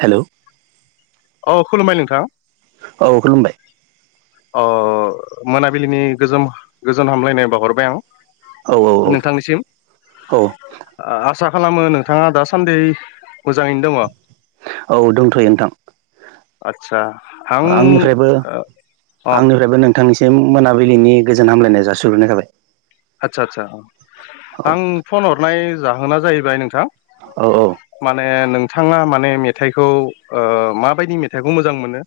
Hello औ खुलुमबाय नोंथां औ खुलुमबाय औ औ औ मोनाबिलिनि गोजोम-गोजोन हामलायनाय बावहरबाय आं। औ औ नोंथांनिसिम औ आ-आसा खालामो नोंथाङा दासान्दै मोजाङैनो दङ'। औ दंथ'यो नोंथां। आदसा आं अ आंनिफ्रायबो-आंनिफ्रायबो नोंथांनि सिम मोनाबिलिनि गोजोन हामलायनाया जासिहरग्रोनाय जाबाय। आदसा आदसा औ आं फन हरनाय जाहोना जाहैबाय नोंथां औ औ ओ नोंथाङा माने मेथाइखौ ओ माबायदि मेथाइखौ मोजां मोनो?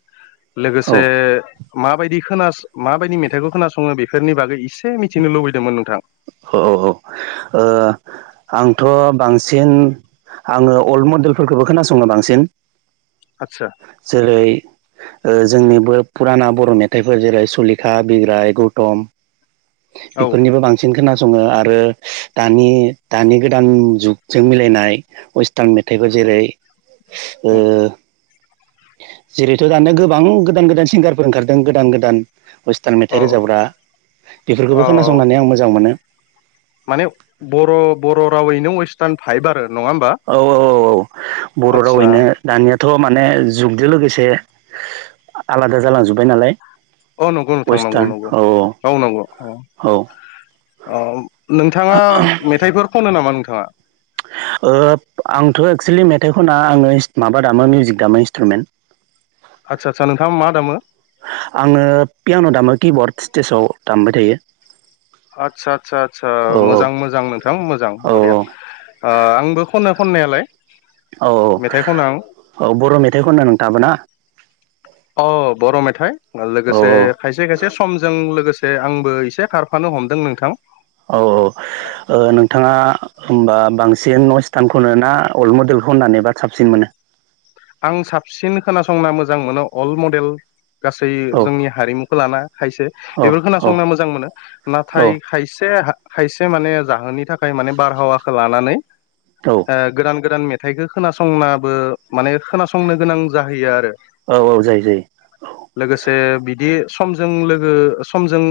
लोगोसे माबायदि खोनास माबायदि मेथाइखौ खोनासङो बेफोरनि बागै इसे मिथिनो लुबैदोंमोन नोंथां। औ औ औ ओ आंथ' बांसिन आङो अल्ड मडेलफोरखोबो खोनासङो बांसिन। आदसा जेरै ओ जोंनि बो फुराना बर' मेथाइफोर जेरै सुलिखा बिग्राय गौतम औ बेफोरनिबो बांसिन खोनासङो आरो दानि-दानि गोदान जुगजों मिलायनाय वेस्टार्न मेथाइ बेबो जेरै ओ अ जेरैथ' दानो गोबां गोदान गोदान सिंगारफोर ओंखारदों गोदान गोदान वेस्टार्न अ मेथाइ रोजाबग्रा बेफोरखौबो अ खोनासंनानै आं मोजां मोनो। माने बर'-बर'रावैनो वेस्टार्न भाइबा औ औ औ औ बर' आदसा रावैनो दानिया थ' माने जुगदो लोगोसे आलादा जालांजुबबाय नालाय। औ नंगौ नोंथा नंगौ वेस्टार्न नंगौ औ औ नंगौ अ औ अ नोंथाङा मेथाइफोर ख'नो नामा नोंथाङा? आंथ' एक्सुेलि मेथाइ खना आङो माबा दामो मिउजिक दामो इन्सट्रुमेन्ट। आदसा आतसा नोंथाङा मा दामो? आङो पियान' दामो किबर्ड स्टेजाव दामबाय थायो। आदसा आदसा आदसा औ मोजां मोजां नोंथां मोजां औ बरिया आंबो खनो खननायालाय। औ औ मेथाइ खनो आं औ बर' मेथाइ खनो नोंथाङाबो ना। अ बर' मेथाइ औ लोगोसे औ खायसे खायसे समजों लोगोसे दे आंबो एसे खारफानो हमदों नोंथां। औ औ। ओ नोंथाङा होमबा बांसिन नयस्टानखौनो ना अल्द मडेलखौ होननानै बा साबसिन मोनो? आं साबसिन खोनासंना मोजां मोनो अल्द मडेल। गासै औ जोंनि हारिमुखौ लाना खायसे औ बेफोर औ खोनासंना मोजां मोनो औ नाथाय खायसे खायसे माने जाहोननि थाखाय माने बारहावाखौ लानानै औ ओ गोदान गोदान मेथाइखो खोनासंनाबो माने खोनासंनो गोनां जाहैयो आरो। औ औ जायो जायो [inaudible] लोगोसे बिदि समजों लोगो समजों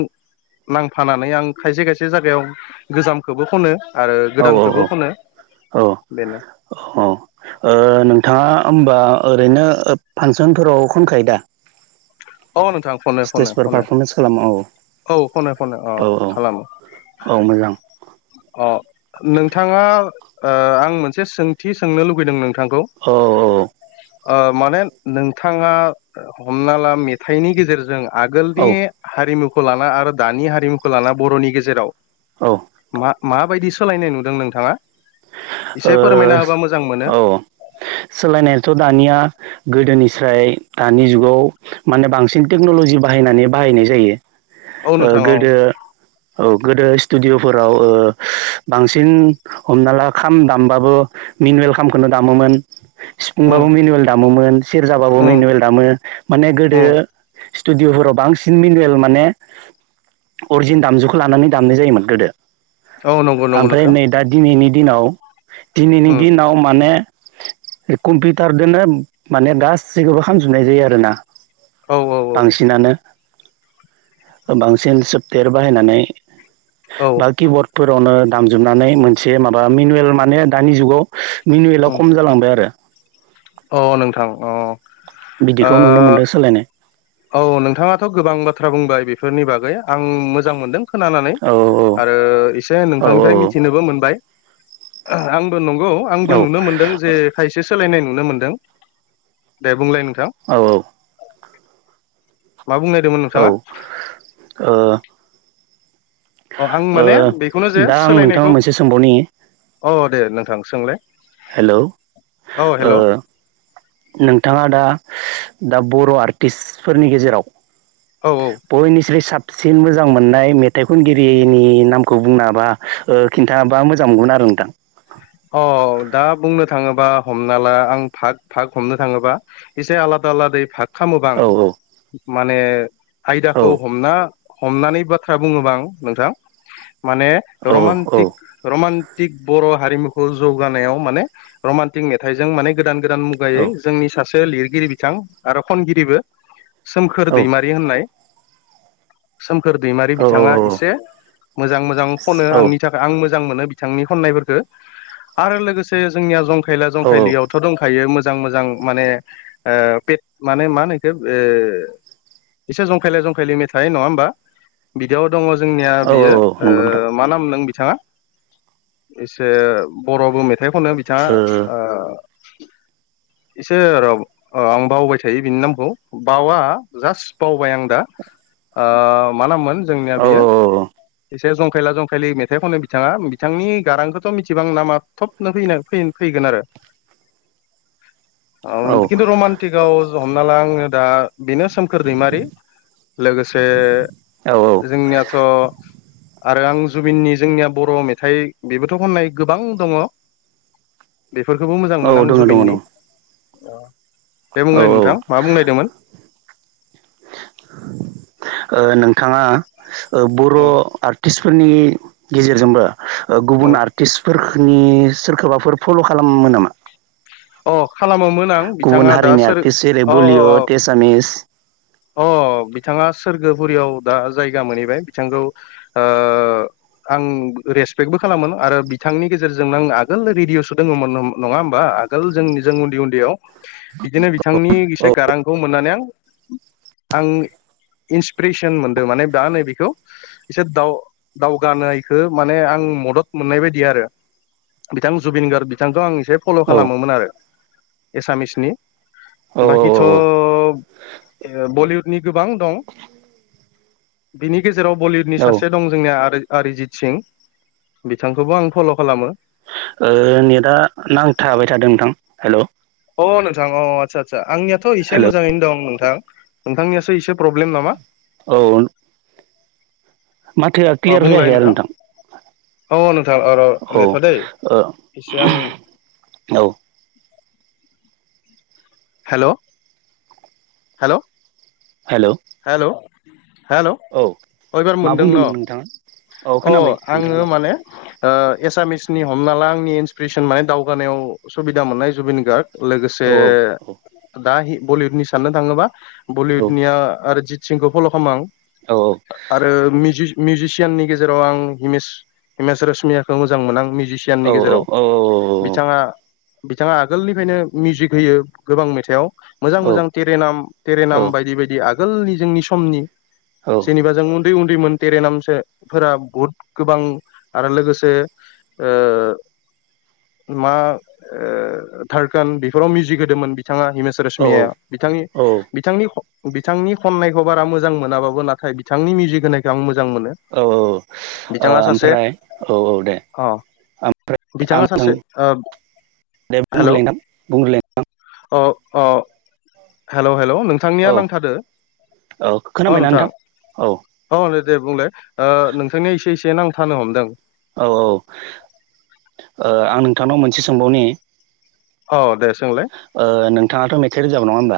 नांफानानै आं खायसे खायसे जागायाव गोजामखोबो खनो। आरो औ औ औ गोदानखौबो खनो औ बेनो औ ओ नोंथाङा होमबा ओरैनो फानसनफोराव खनखायो दा? अ नोंथां खनो खनो स्टेजफोर खनो। पारफरमेन्स खालामो औ औ खनो खनो ओ औ खालामो औ मोजां अ अ नोंथाङा ओ आं मोनसे सोंथि सोंनो लुुबैदों नों औ औ औ। ओ माने नोंथाङा हमना ला मेथाइनि गेजेरजों आगोलनि हारिमुखौ लाना आरो दानि हारिमुखौ लाना बर'नि गेजेराव औ मा माबायदि सोलायनाय नुदों नोंथाङा एसे फोरमायना होबा मोजां मोनो। औ सोलायनायाथ' दानिया गोदोनिस्राय दानि जुगाव माने बांसिन टेक्न'लजि बा बाहायनानै बाहायनाय जायो औ ओ नोंथां औ गोदो औ गोदो स्टुडिअ'फोराव ओ बांसिन हमना ला खाम दामबाबो मिनुयेल खामखोनो दामोमोन। उम सिफुंबाबो मेनुयेल दामोमोन सेरजाबाबो उम मेनुयेल दामो माने गोदो उम स्टुडिअफोराव बांसिन मिनुयेल माने अरजिन दामजुखो लानानै दामनाय जायोमोन गोदो। औ नंगौ नंगौ आमफ्राय नोंथां नै दा दिनैनि दिनाव दिनैनि उम दिनाव माने कम्पिटारदोनो माने गासैखौबो खामजोबनाय जायो आरो ना। औ औ बांसिनानो बांसिन सोब्थयेर बाहायनानै औ बा किबर्डफोरावनो दामजोबनानै मोनसे माबा मेनुयेल माने दानि जुगाव मेनुयेला खम जालांबाय आरो। अ नोंथां अ। बिदिखौ नुनो मोनदों ओ सोलायनाय। औ नोंथाङाथ' गोबां बाथ्रा बुंबाय बेफोरनि बागै आं मोजां मोनदों खोनानानै औ आरो एसे औ नोंथांनिफ्राय मिथिनोबो मोनबाय आंबो नं गौ आंबो औ नुनो मोनदों जे खायसे सोलायनाय नुनो मोनदों दे बुंलाय नों औ औ। मा बुंनायदोमोन औ नोंथाङा? ओ अ आं माने ओ बेखौनो जे दा आं नोंथांनाव सोलायनायखौ मोनसे सोंबावनि अ दे नोंथां। सोंलाय हेलौ औ ओ हेल' औ नोंथाङा दा दा बर' आर्टिस्टफोरनि गेजेराव औ बयनिस्राय साब सिन मोजां मोननाय मेथाइ खनगिरिनि नामखौ बुंनाबा ओ खिन्थाबा मोजां मोनगोन आरो नोंथां। अ दा बुंनो थाङोबा हमना ला आं भाग भाग हमनो थाङोबा एसे आलाद आलादायै भाग खामोबा आं औ माने औ आयदाखौ हमना हमनानै बाथ्रा बुङोबा आं नोंथां माने औ रमान्टिक रमान टिक बर' हारिमुखौ जौगानायाव माने रमान्टिक मेथाइजों माने गोदान गोदान औ मुगायै जोंनि सासे लिरगिरि बिथां आरो खनगिरिबो सोमखोर औ दैमारि होननाय सोम खोर दैमारि औ औ बिथाङा एसे मोजां मोजां खनो औ औ आंनि थाखाय आं मोजां मोनो बिथांनि खननायफोरखो आरो लोगोसे जोंनिया जंखायला औ जंखायलियावथ' दंखायो जां मोजां माने ओ [unintelligible] मा होनो इखो ओ एसे जंखायला जंखायले मेथाइ नङा होमबा बिदियाव दङ जोंनिया औ बियो औ नंगौ नोंथां ओ मा नाममोन बिथाङा जे बर'बो मेथाइखौनो बिथाङा ओ इसे र' आं बावबाय थायो बिनि नामखौ बावा जास्ट बावबाय आं दा। ओ मा नाममोन जोंनिया ओ औ बियो एसे जंखायला जंखायलि मेथाइ खनो बिथाङा बिथांनि गारांखौ मिथिबां नामा थबनो फैगोन फैगोन आरो औ ओ खिन्थु रमान्टिकआव हमना ला आङो दा बेनो सोमखोर दैमारि लोगोसे औ जोंनियाथ' आरो आं जुबिननि जोंनिया बर' मेथाइ बेबोथ' खननाय गोबां दङ। बेफोरखौबो मोजां औ औ मोनो आं दङ दङ जुबिननि दङ दे औ बुंलाय औ नोंथां मा बुंनोनायदोंमोन। नोंथाङा बर' आर्टिस्टफोरनि गेजेरजोंबो गुबुन आर्टिस्टफोरनि सोरखौबाफोर फल' खालामो नामा? अ खालामोमोन आं गुबुन बिथाङा दा हारिनि सोर आर्टिस्ट जेरै अ अ बलिउड एसामिस अ बिथाङा सोरगोफुरियाव दा जायगा मोनहैबाय। बिथांखौ ओ आं रेसपेक्टबो खालामोन आरो बिथांनि गेजेरजोंनो आं आगोल रेडिय'सो दङमोन नङा होमबा आगोल जों जों उन्दै उन्दैयाव बिदिनो बिथांनि औ इसे गारांखौ मोननानै आं आं इन्सपिरेसन मोनदों माने दा नैबेखौ एसे दाव दावगानायखौ माने आं मदद मोननाय बायदि आरो बिथां जुबिन गार्ग बिथांखौ आं फल' औ खालामोमोन आरो एसामिसनि औ बाखिथ' औ बलिउडनि गोबां दं। बिनि गेजेराव बलिउडनि ओ सासे दं जोंनिया अरिजित सिं बिथांखौबो आं फल' खालामो। ओ नेटा नांथाबाय थादों नोंथां। हेल' अ नोंथां अ आदसा आदसा आंनियाथ' एसे हेल' मोजाङैनो दं। नोंथां नोंथांनियासो एसे प्रब्लेम नामा? औ माथोआ क्लियार जायाखै आरो नोंथां। अ नोंथां र' औ नेथ' दैै ओ एसे आं औ hello hello hello hello hello इबार मा मोनदों न बुंदोंमोन नोंथाङा? औ अ खोनाबाय नोंथां आङो खोनाबाय माने ओ एसामिसनि हमना ला आंनि इन्सपिरेसन माने दावगानायाव सुबिदा मोननाय जुबिन गार्ग औ लोगोसे दा बलिउडनि साननो थाङोबा औ बलिउदनिया आरो आरजित सिंखौ फल' खालामो आं औ आरो मिउजिक मिउजिसियाननि गेजेराव आं हिमेस हिमेस रशमियाखौ मोजां मोनो आं मिउजिसियाननि औ गेजेराव औ बिथाङा बिथाङा आगोलनिफ्रायनो मिउजिक होयो गोबां मेथाइआव मोजां मोजां तेरेेनाम तेरेेनाम बायदि बायदि आगोलनि जोंनि समनि जेनबा जों उन्दै उन्दैमोन तेरेेनामसोफोरा बहुद गोबां आरो लोगोसे ओ मा ओ थारकान बेफोराव मिउजिक होदोंमोन बिथाङा हिमेश औ रशमियाया बिथांनि औ बिथांनि बिथांनि खननायखौ बारा मोजां मोनाबाबो नाथाय बिथांनि मिउजिक होनायखौ आं मोजां मोजां औ मोनो बिथाङा सासे ओमफ्राय औ औ दे अ आं बिथाङा नों सासे दे हेलौ बुंग्रोलाय नोंथां बुंग्रोलाय अ अ हेलौ हेलौ नोंथांनिया औ नांथादो औ अ खोनाबायना नोंथां औ अ नो दे बुंलाय नोंथांनिया एसे एसे नांथानो हमदों औ औ ओ आं नोंथांनाव मोनसे सोंबावनि औ दे सोंलाय ओ नोंथाङाथ मेथाइ रोजाबो नङा होमबा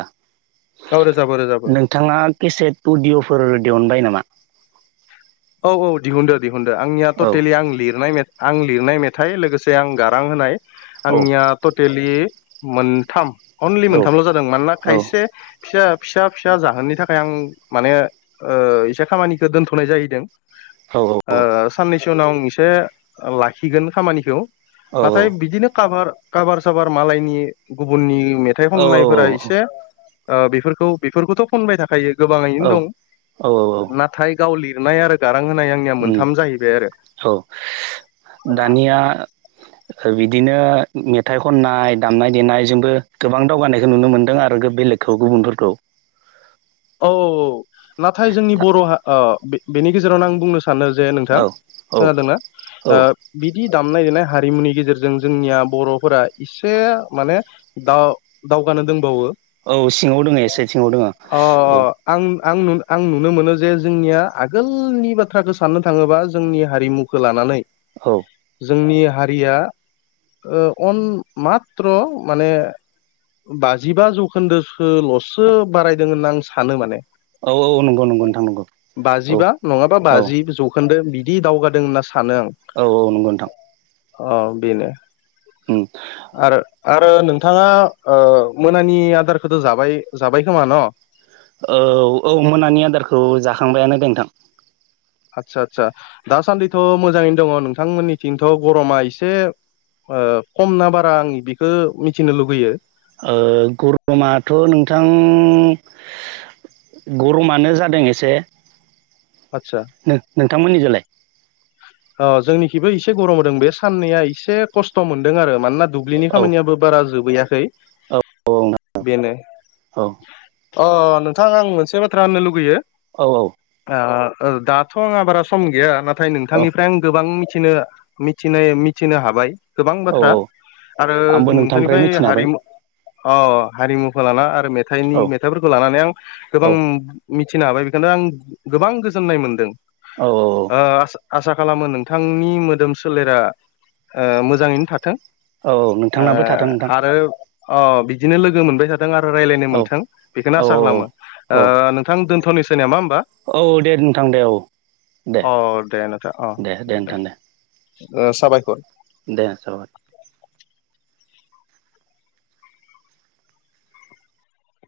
औ रोजाबो रोजाबो नोंथाङा केसेट उडिअफोर दिहुनबाय नामा औ औ दिहुनदो दिहुनदो आंनिया औ टटेलि आं लिरनाय मेथ आं लिरनाय मेथाइ लोगोसे आं गारां होनाय औ आंनिया टटेलि मोनथाम अनलि औ मोनथामल जादों मानोना औ खायसे फिसा फिसा फिसा जाहोननि थाखाय आं माने ओ एसे खामानिखौ दोनथनाय जाहैदों औ ओ साननैसो उनाव आं एसे लाखिगोन खामानिखौ नाथाय औ बिदिनो काभार काभार साबार मालायनि गुबुननि मेथाइ खननायफोरा एसे बेफोरखौ बेफोरखौथ खनबाय थाखायो गोबाङैनो दं औ नाथाय गाव लिरनाय आरो गारां होनाय आंनिया उम मोनथाम जाहैबाय आरो औ दानिया बिदिनो मेथाइ खननाय दामनाय देनायजोंबो गोबां दावगानायखौ नुनो मोन्दों आरो बेलेग खौ गुबुनफोरखौ औ औ नाथाय जोंनि बर हा ओ बेनि गेजेरावनो आं बुंनो सा सानो जे नोंथां औ औ खोनादोंना ओ औ बिदि दामनाय देनाय हारिमुनि गेजेरजों जोंनिया बरफोरा एसे माने दाव दावगा नों दोंबावो औ सिङाव दङ एसे सिङाव दङ अ आं आं आं नुनो मोनो जे जोंनिया आगोलनि बाथ्राखौ साननो थाङोबा जोंनि हारिमुखौ लानानै औ जोंनि हारिया ओ अन माथ्र माने बाजिबा जौखोन्दोसो लसो बारायदों होनना आं सानो माने औ औ नंगौ नंगौ नोंथां नंगौ औ बाजिबा नङाबा औ बाजि जौखोन्दो बिदि दावगादों होनना सा औ औ नंगौ नोंथां अ बेनो आरो आरो नोंथाङा ओ मोनानि आदारखौथ जाबाय जाबाय खोमा न औ औ मोनानि आदारखौ जाखांबायानो दे नोंथां आदसा आदसा दासान्दिथ मोजाङैनो दङ नोंथांमोननिथिंथ गरमा एसे ओ खम ना बारा आंनि बेखौ मिथिनो लुबैयो ओ गरमाथ नोंथां गरमानो जादों एसे आदसा न नोंथांमोननिजोंलाय अ जोंनिखिबो इसे गरम होदों बे साननैया एसे खस्थ मोनदों आरो मानोना दुब्लिनि औ खामानियाबो बारा जोबैयाखै औ औ बेनो औ अ अ नोंथां आं मोनसे बाथ्रा होननो लुगैयो औ औ ओ दाथ आंहा बारा सम गैया नाथाय औ नोंथांनिफ्राय आं गोबां मि थिनो मिथिनाय मिथिनो हाबाय गोबां औ बाथ्रा औ आरो आंबो नोंथांनिफ्राय मिथिनो हाबाय हारिमु अ हारिमुखौ लाना आरो मेथाइनि औ मेथाइफोरखौ लानानै आं औ गोबां मिथिनो हाबाय बेखायनो आं गोबां गोजोननाय मोनदों औ औ औ ओ आसा आसा खालामो नोंथांनि मोदोम सोलेरा मोजाङैनो थाथों औ नोंथांनाबो थाथों नोंथां आरो अ बिदिनो लोगो मोनबाय थाथ थों आरो रायलायनो औ मोनथों बेखौनो औ आसा खालामो औ नोंथां दोनथ'निसै नामा होमबा औ दे नोंथां दे औ दे अ दे नोंथां अ दे दे नोंथां दे साबायखर दे जाय।